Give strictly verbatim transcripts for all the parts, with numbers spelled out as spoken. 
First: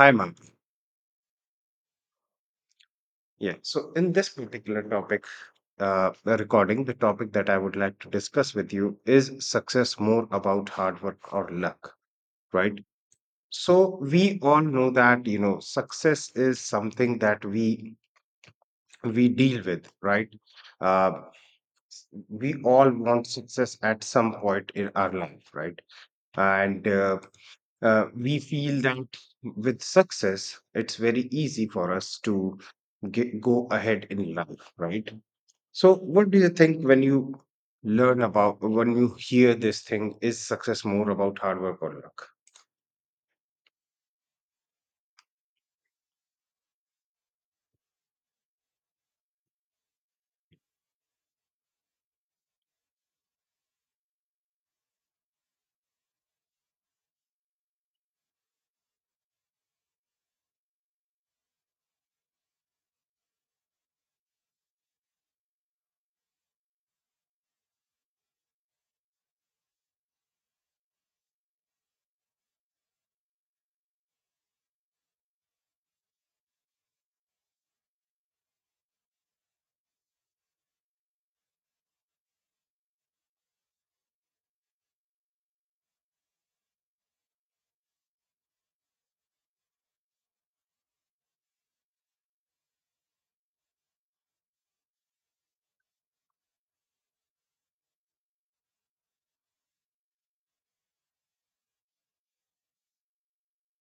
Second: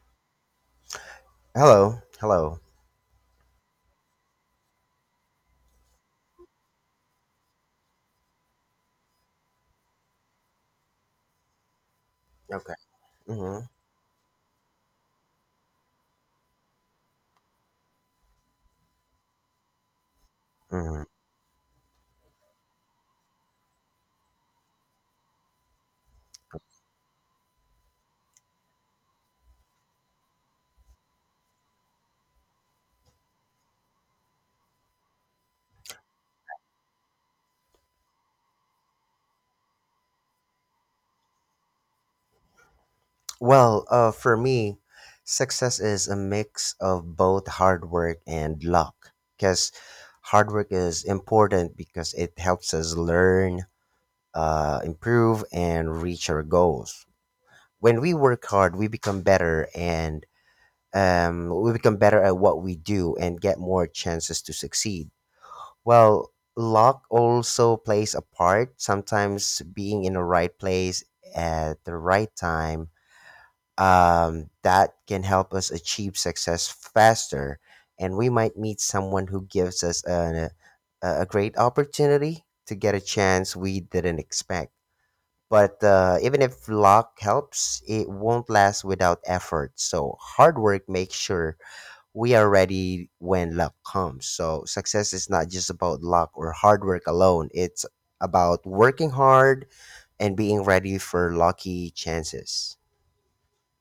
Hi, Mark. Hello. Hello. Yeah. So, in this particular topic, uh, the recording, the topic that I would like to discuss with you is success more about hard work or luck, Okay. right? hmm So, we all know that you know success is something that we we deal with, right? hmm Uh, we all want success at some point in our life, right? And uh, uh, we feel that with success, it's very easy for us to get, go ahead in life, right? So, what do you think when you learn about, when you hear this thing, is success more about hard work or luck? Well, uh, for me, success is a mix of both hard work and luck. Because hard work is important because it helps us learn, uh, improve, and reach our goals. When we work hard, we become better and um, we become better at what we do and get more chances to succeed. Well, luck also plays a part. Sometimes being in the right place at the right time, um, that can help us achieve success faster. And we might meet someone who gives us an, a, a great opportunity to get a chance we didn't expect. But uh, even if luck helps, it won't last without effort. So hard work makes sure we are ready when luck comes. So success is not just about luck or hard work alone. It's about working hard and being ready for lucky chances.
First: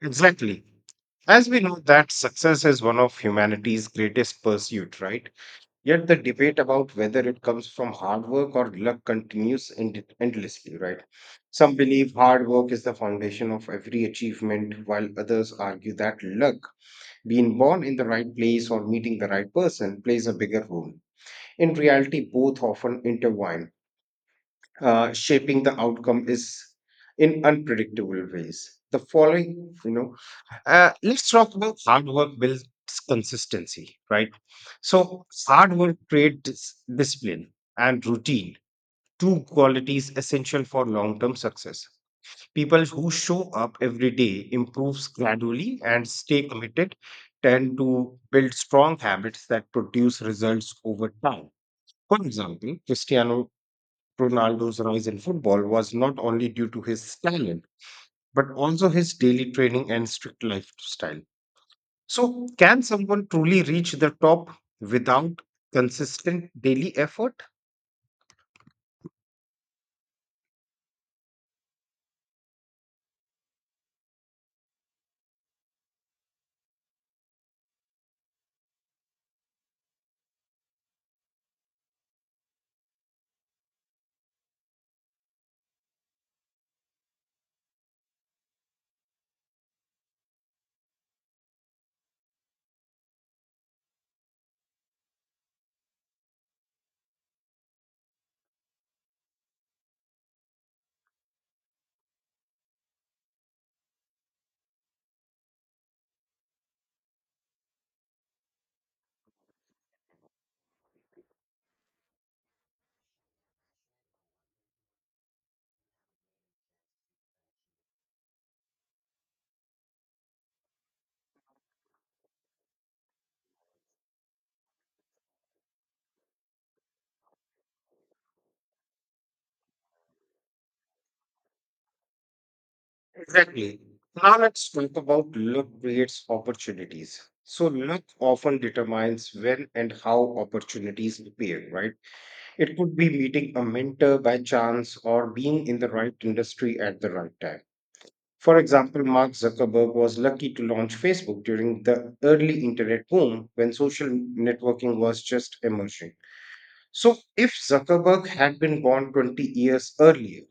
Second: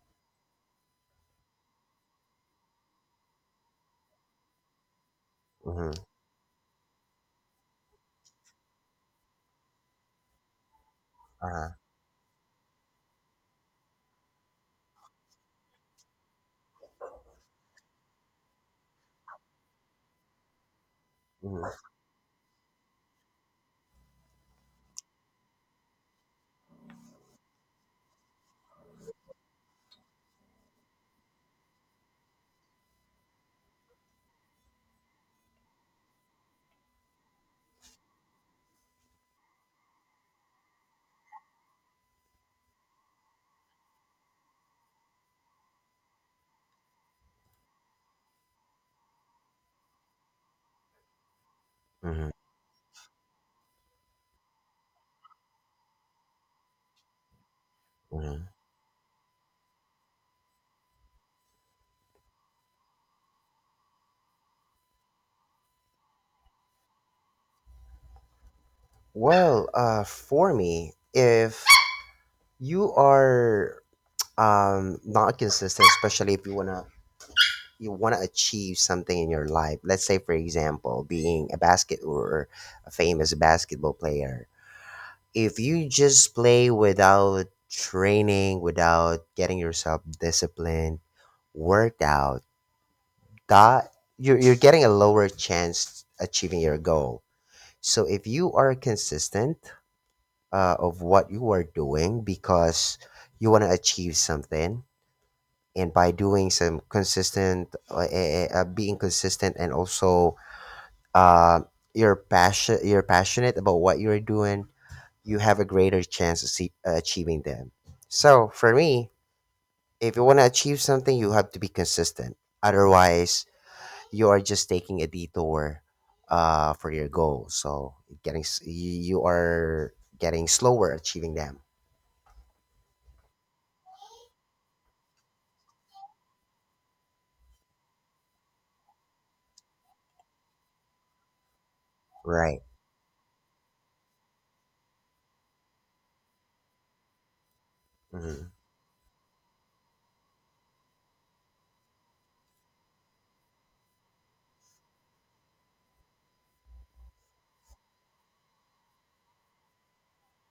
Exactly. As we know that success is one of humanity's greatest pursuit, right? Mm-hmm. Yet the debate about whether it comes from hard work or luck continues end- endlessly, right? Uh-huh. Some believe hard work is the foundation of every achievement, while others argue that luck, being born in the right place or meeting the right person, plays a bigger role. Mm-hmm. In reality, both often intertwine, uh, shaping the outcome is in unpredictable ways. The following, you know, uh, let's talk about hard work builds consistency, right? So, hard work creates discipline and routine, two qualities essential for long term success. People who show up every day improves gradually and stay committed tend to build strong habits that produce results over time. For Mm-hmm. example, Cristiano Ronaldo's rise in football was not only due to his talent, Mm-hmm. but also his daily training and strict lifestyle. So, can someone truly reach the top without consistent daily effort? Well, uh, for me, if you are um, not consistent, especially if you wanna you wanna achieve something in your life, let's say for example, being a basket or a famous basketball player, if you just play without training, without getting yourself disciplined, worked out, that you're you're getting a lower chance achieving your goal. So if you are consistent uh, of what you are doing because you want to achieve something, and by doing some consistent, uh, eh, eh, uh, being consistent, and also uh, you're passion you're passionate about what you're doing, you have a greater chance of see, uh, achieving them. So for me, if you want to achieve something, you have to be consistent. Otherwise, you are just taking a detour uh, for your goal. So getting s- you you are getting slower achieving them. Exactly. Now let's talk about luck creates opportunities. So luck often determines when and how opportunities appear, right? Right. It could be meeting a mentor by chance or being in the right industry at the right time. hmm For example, Mark Zuckerberg was lucky to launch Facebook during the early internet boom when social networking was just emerging. So if Zuckerberg had been born twenty years earlier,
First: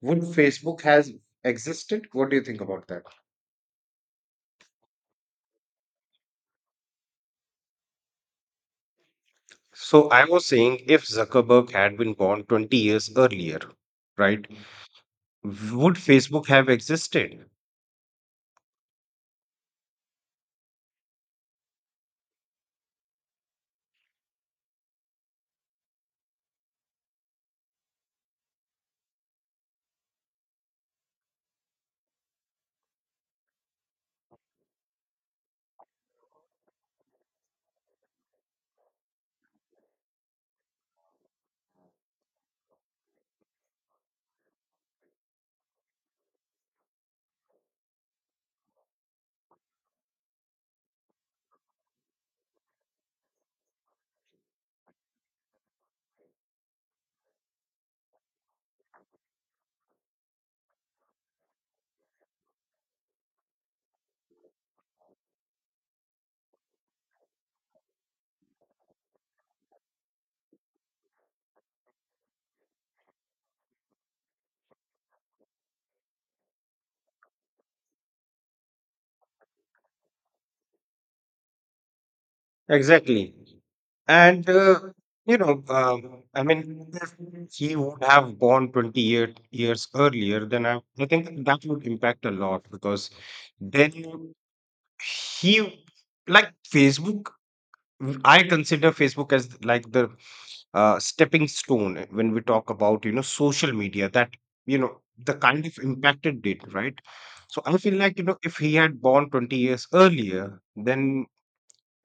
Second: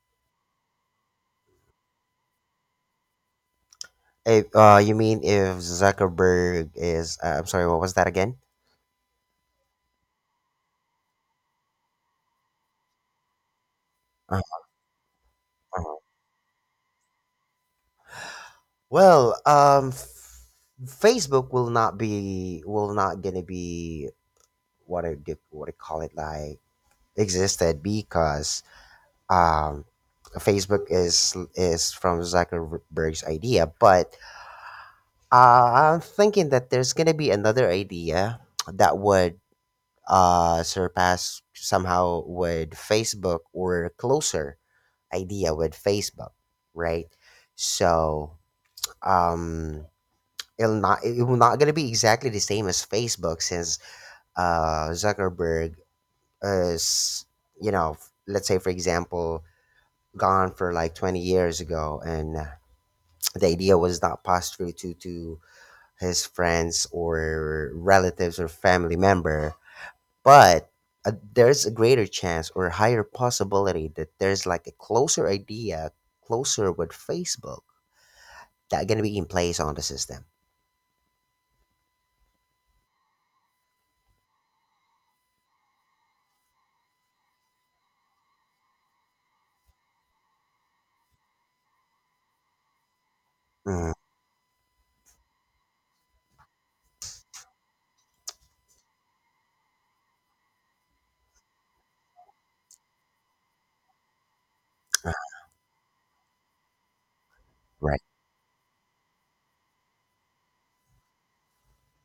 would Facebook has existed? What do you think about that? If, uh, you mean if Zuckerberg is? Uh, I'm sorry. What was that again? So I was saying if Zuckerberg had been born twenty years earlier, Uh, right, would uh-huh. Facebook have existed? Well, um, f- Facebook will not be will not gonna be what I do, what I call it like existed because um, Facebook is is from Zuckerberg's idea. But uh, I'm thinking that there's gonna be another idea that would uh, surpass somehow with Facebook or closer idea with Facebook, right? So um, it'll not it will not gonna be exactly the same as Facebook since uh, Zuckerberg is you know let's say for example gone for like twenty years ago and uh, the idea was not passed through to to his friends or relatives or family member but uh, there's a greater chance or higher possibility that there's like a closer idea closer with facebook that gonna be in place on the system. Exactly. And, uh, you know, um, I mean, if he would have born twenty year, years earlier, then I, I think that would impact a lot because Mm, then he, like, Facebook. Mm, I consider Facebook as like the, uh, stepping stone uh, when we talk about, you know, social media, that, you know, uh, the kind of impact it did, right? So I feel right. like, you know, if he had born twenty years earlier, then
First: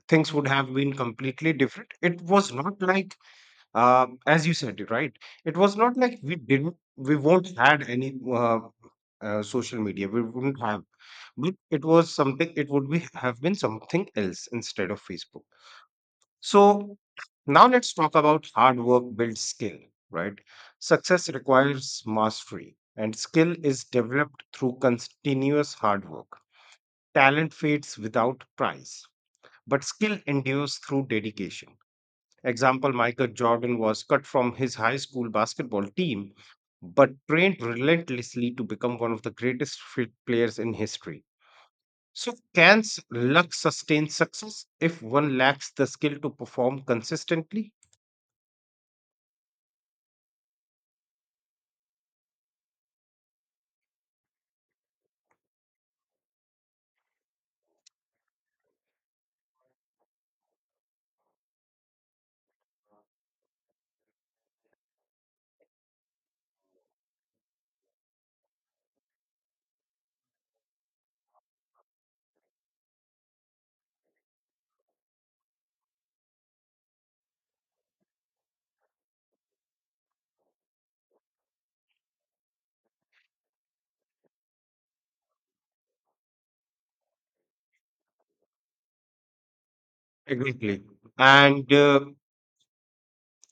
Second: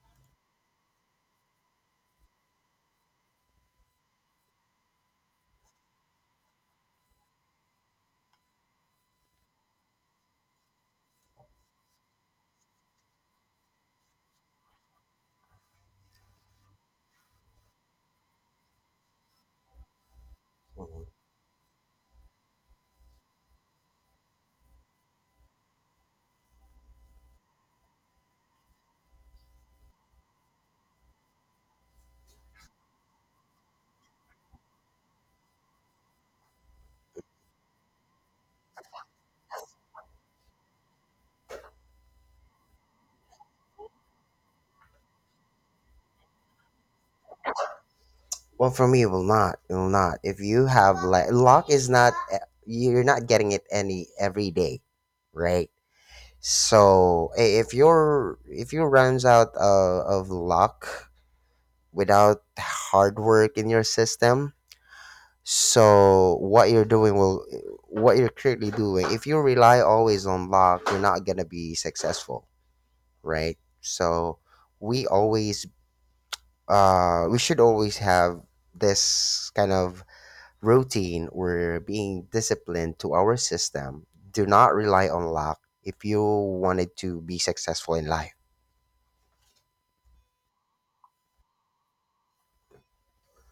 things would have been completely different. It was not like, uh, as you said, it, right? It was not like we didn't we won't had any, uh, uh, social media. We wouldn't have, but it was something. It would be have been something else instead of Facebook. So now let's talk about hard work builds skill, right? Mhm. Success requires mastery, and skill is developed through continuous hard work. Talent fades without prize, but skill endures through dedication. Example Michael Jordan was cut from his high school basketball team, but trained relentlessly to become one of the greatest fit players in history. So, can s- luck sustain success if one lacks the skill to perform consistently? Well, for me, it will not it will not if you have like luck is not uh, you're not getting it any every day, right? So i- if you're if you runs out uh, of luck without hard work in your system, so what you're doing will what you're currently doing, if you rely always on luck, you're not gonna be successful, right? So we always uh we should always have this kind of routine where being disciplined to our system. Do not rely on luck if you wanted to be successful in life. Exactly. And uh,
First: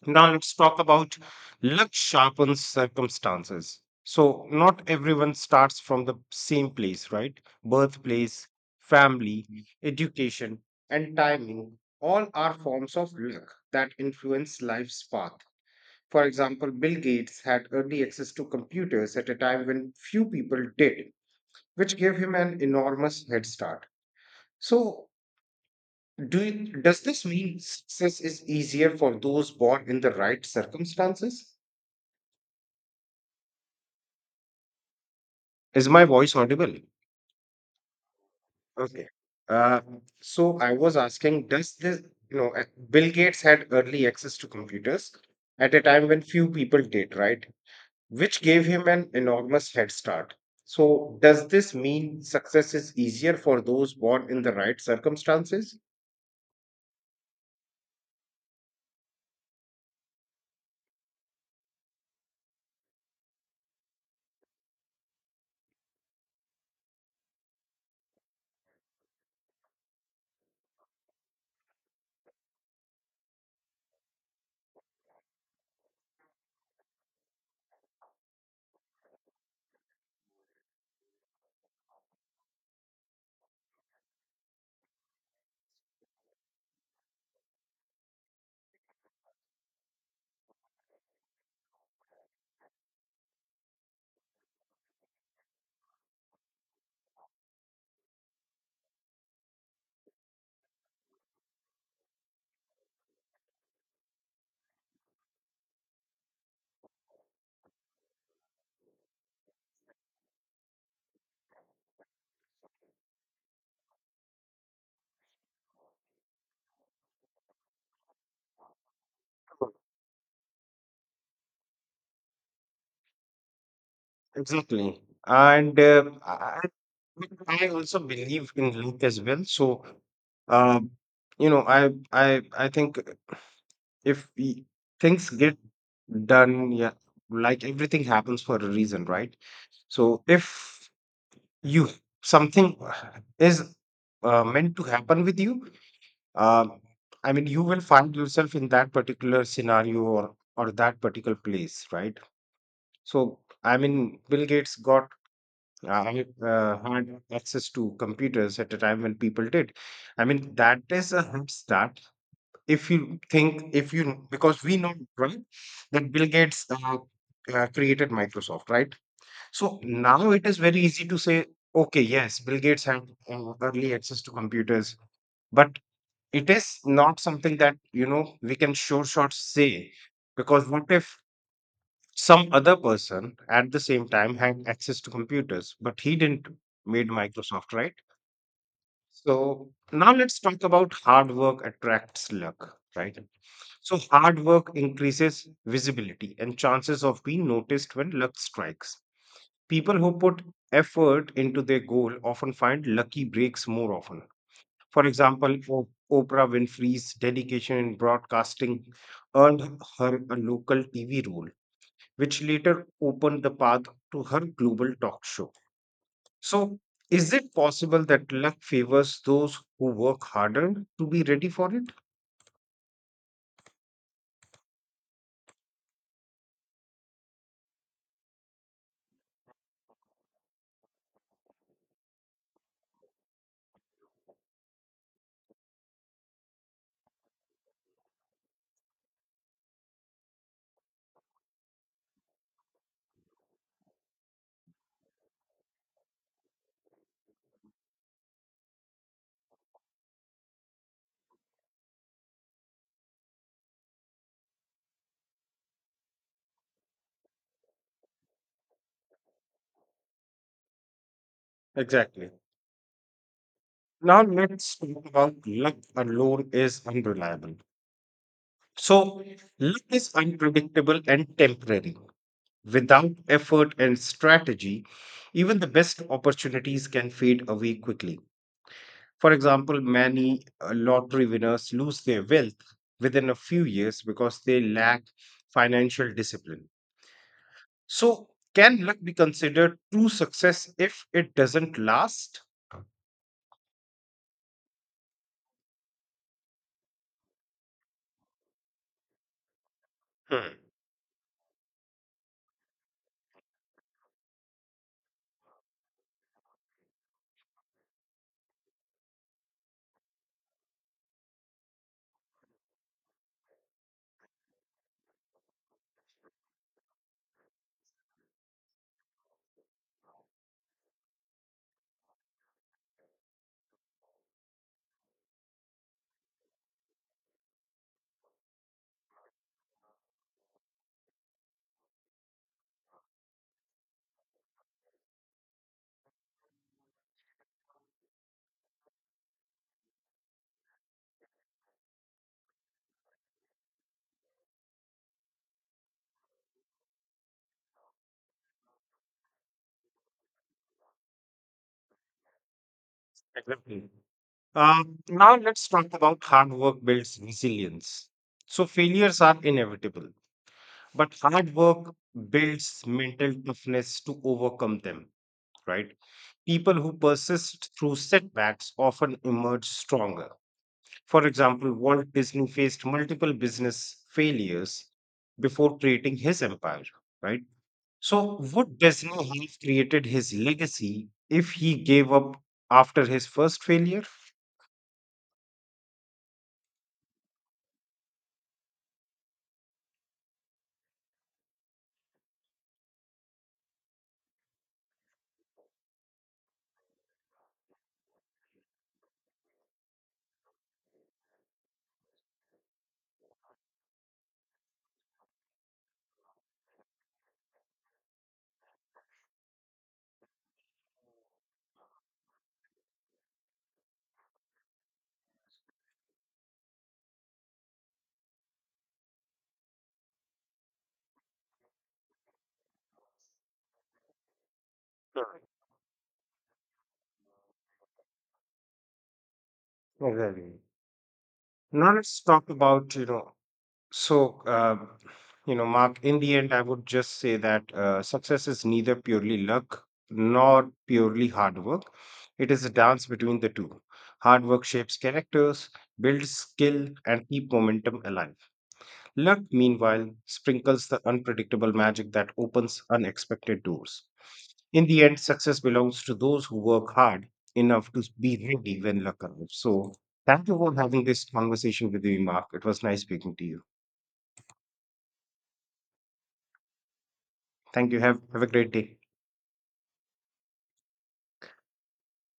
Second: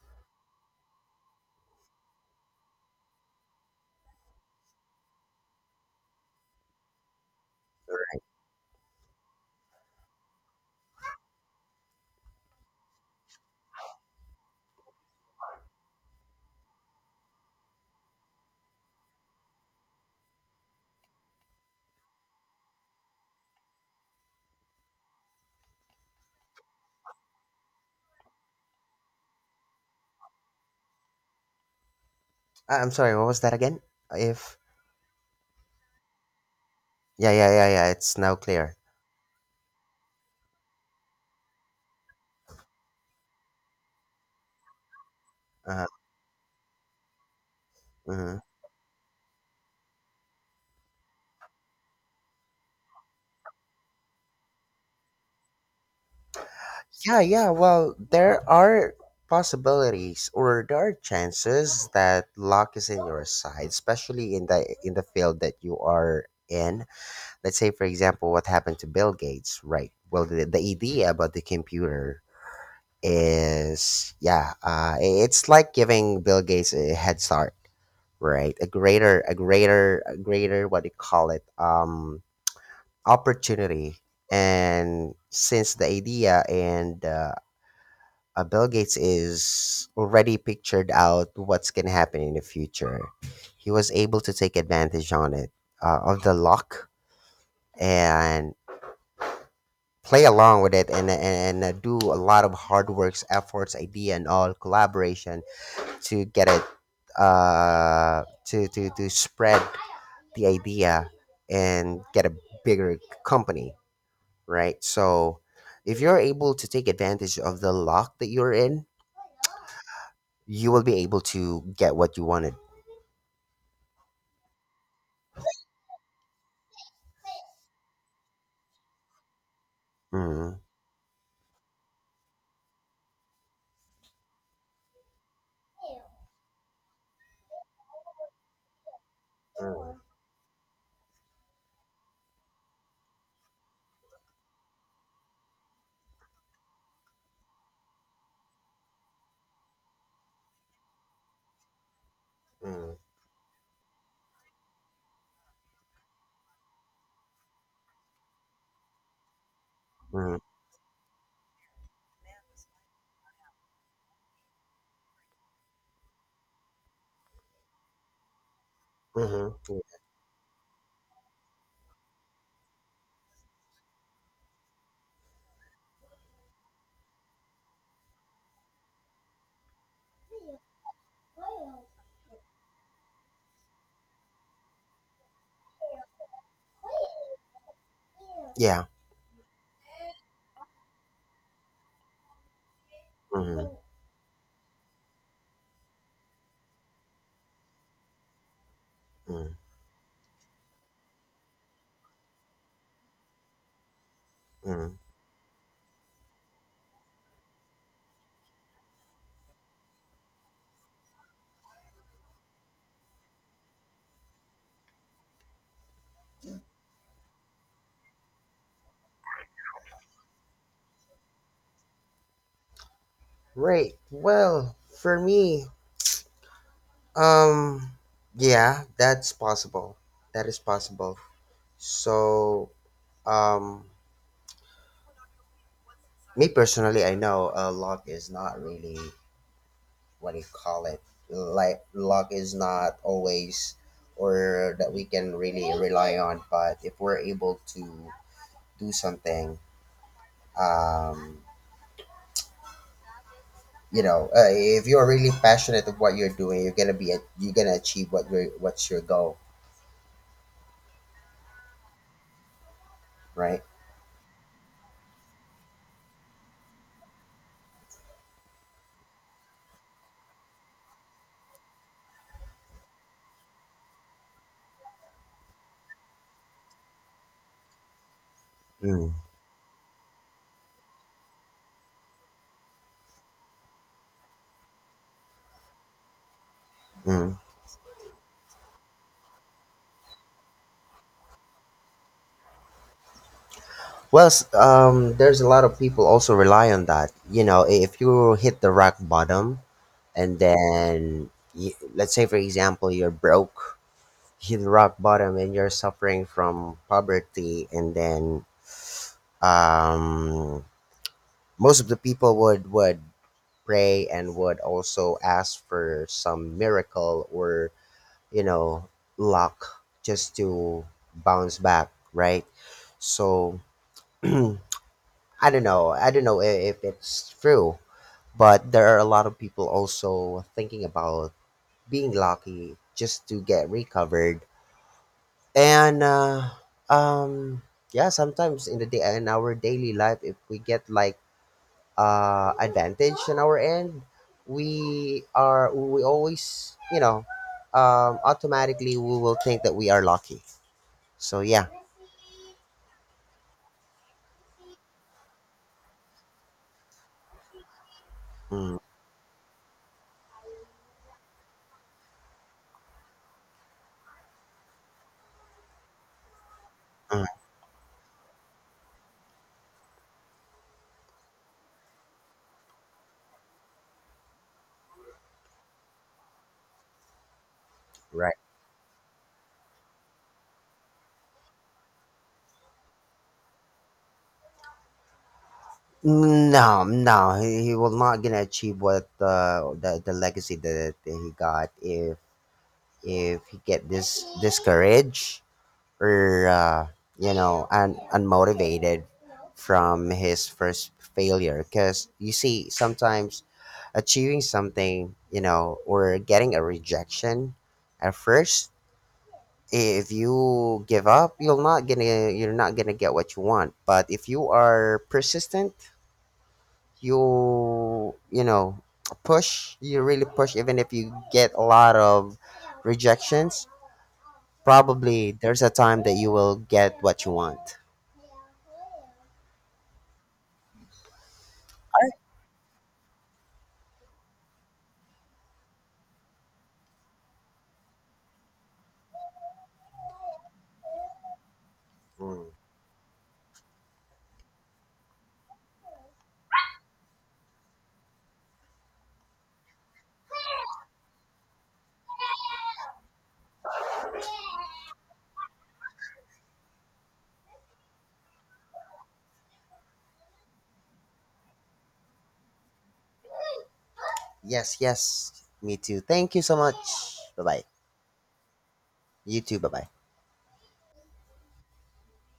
now let's talk about luck sharpens circumstances. So, not everyone starts from the same place, right? Birthplace, family, education, and timing all are forms of luck that influence life's path. For example, Bill Gates had early access to computers at a time when few people did, which gave him an enormous head start. So, Do you, does this mean success is easier for those born in the right circumstances? I- I'm sorry, what was that again? If Is my voice audible? yeah, yeah, yeah, yeah, it's now clear. Okay. Uh, so I was asking, does this, you know, uh, Bill Gates had early access to computers at a Uh, time when few people did, right? mhm. Which gave him an enormous head start. So does this mean success is easier for those born in the right circumstances? Yeah, yeah. Well, there are possibilities or there are chances that luck is in your side, especially in the in the field that you are in. Let's say, for example, what happened to Bill Gates, right? Well, the, the idea about the computer is yeah, uh, i- it's like giving Bill Gates a head start, right? A greater, a greater, a greater, what do you call it? Um, opportunity. And since the idea and uh, uh, Bill Gates is already pictured out what's going to happen in the future, he was able to take advantage on it, uh, of the luck, and play along with it and, and, and uh, do a lot of hard works, efforts, idea, and all collaboration to get it, uh, to, to, to spread the idea and get a bigger company, right? So if you're able to take advantage of the lock that you're in, you will be able to get what you wanted. Exactly. And uh, I, I also believe in Luke as well. So, Mm, um, you know, I I I think if we, things get done, yeah, like everything happens for a reason, right? mm, So if you, something is, uh, meant to happen with you, um I mean, you will find yourself in that particular scenario or or that particular place, right? mm, So I mean, Bill Gates got, uh, I mean, uh, had access to computers at a time when people did. I mm, mean that is a head start. If you think if you, because we know, right, that Bill Gates, uh, uh, created Microsoft, right? mhm, So mm. now it is very easy to say, okay, yes, Bill Gates had, uh, early access to computers, but it is not something that, you know, we can sure shot say, because what if some other person at the same time had access to computers, but he didn't made Microsoft, right? Yeah. So now let's talk about hard work attracts luck, right? Mm, So hard work increases visibility and chances of being noticed when luck strikes. mm, People who put effort into their goal often find lucky breaks more often. mm. For example, O- Oprah Winfrey's dedication in broadcasting earned her a local T V role, which later opened the path to her global talk show. So, is it possible that luck favors those who work harder to be ready for it? Right. Well, for me, um, yeah, that's possible. That is possible. So, um, me personally, I know a lock is not really what do you call it, like luck is not always or that we can really rely on, but if we're able to do something, um, you know, uh, if you're really passionate of what you're doing, you're gonna be a, you're gonna achieve what your what's your goal, Exactly. right. Now, let's talk about luck alone is unreliable. So, luck is unpredictable and temporary. Without effort and strategy, even the best opportunities can fade away quickly. Mm. For example, many uh, lottery winners lose their wealth within a few years because they lack financial discipline. Mm. So, can luck be considered true success if it doesn't last? Well, s- um, there's a lot of people also rely on that. You know, i- if you hit the rock bottom, and Hmm, then y let's say, for example, you're broke, hit rock bottom and you're suffering from poverty and then, um, most of the people would would pray and would also ask for some miracle or you know luck just to bounce back, right? So i don't know I don't know i- if it's true, but there are a lot of people also thinking about being lucky just to get recovered, and uh, um yeah, sometimes in the day in our daily life if we get like uh advantage on our end, we are we always, you know, um, automatically we will think that we are lucky, so yeah. exactly. Um, now, let's talk about hard work builds resilience. So, Mm, failures are inevitable, but hard work builds mental toughness to overcome them, right? People who mm, persist through setbacks often emerge stronger. For example, Walt Disney faced multiple business failures before creating his empire, right? right. So, would Disney have created his legacy if he gave up after his first failure? No, no, he he will not gonna achieve what uh, the the legacy that, that he got if if he get this discouraged or uh, you know un- unmotivated from his first failure, because you see sometimes achieving something you know or getting a rejection at first, if you give up you'll not gonna you're not gonna get what you want, but if you are persistent you you know push you really push even if you get a lot of rejections, probably there's a time that you will get what you want. Exactly. Now let's talk about you know. So, uh, you know, Mark, in the end, I would just say that uh, success is neither purely luck nor purely hard work. It is a dance between the two. Hard work shapes characters, builds skill, and keep momentum alive. Luck, meanwhile, sprinkles the unpredictable magic that opens unexpected doors. In the end, success belongs to those who work hard enough to be ready when luck arrives. So, thank you for having this conversation with me, Mark. It was nice speaking to you. Yes, yes. Me too. Thank you so much. Bye bye. Thank you. Have, have a great day. You too. Bye bye.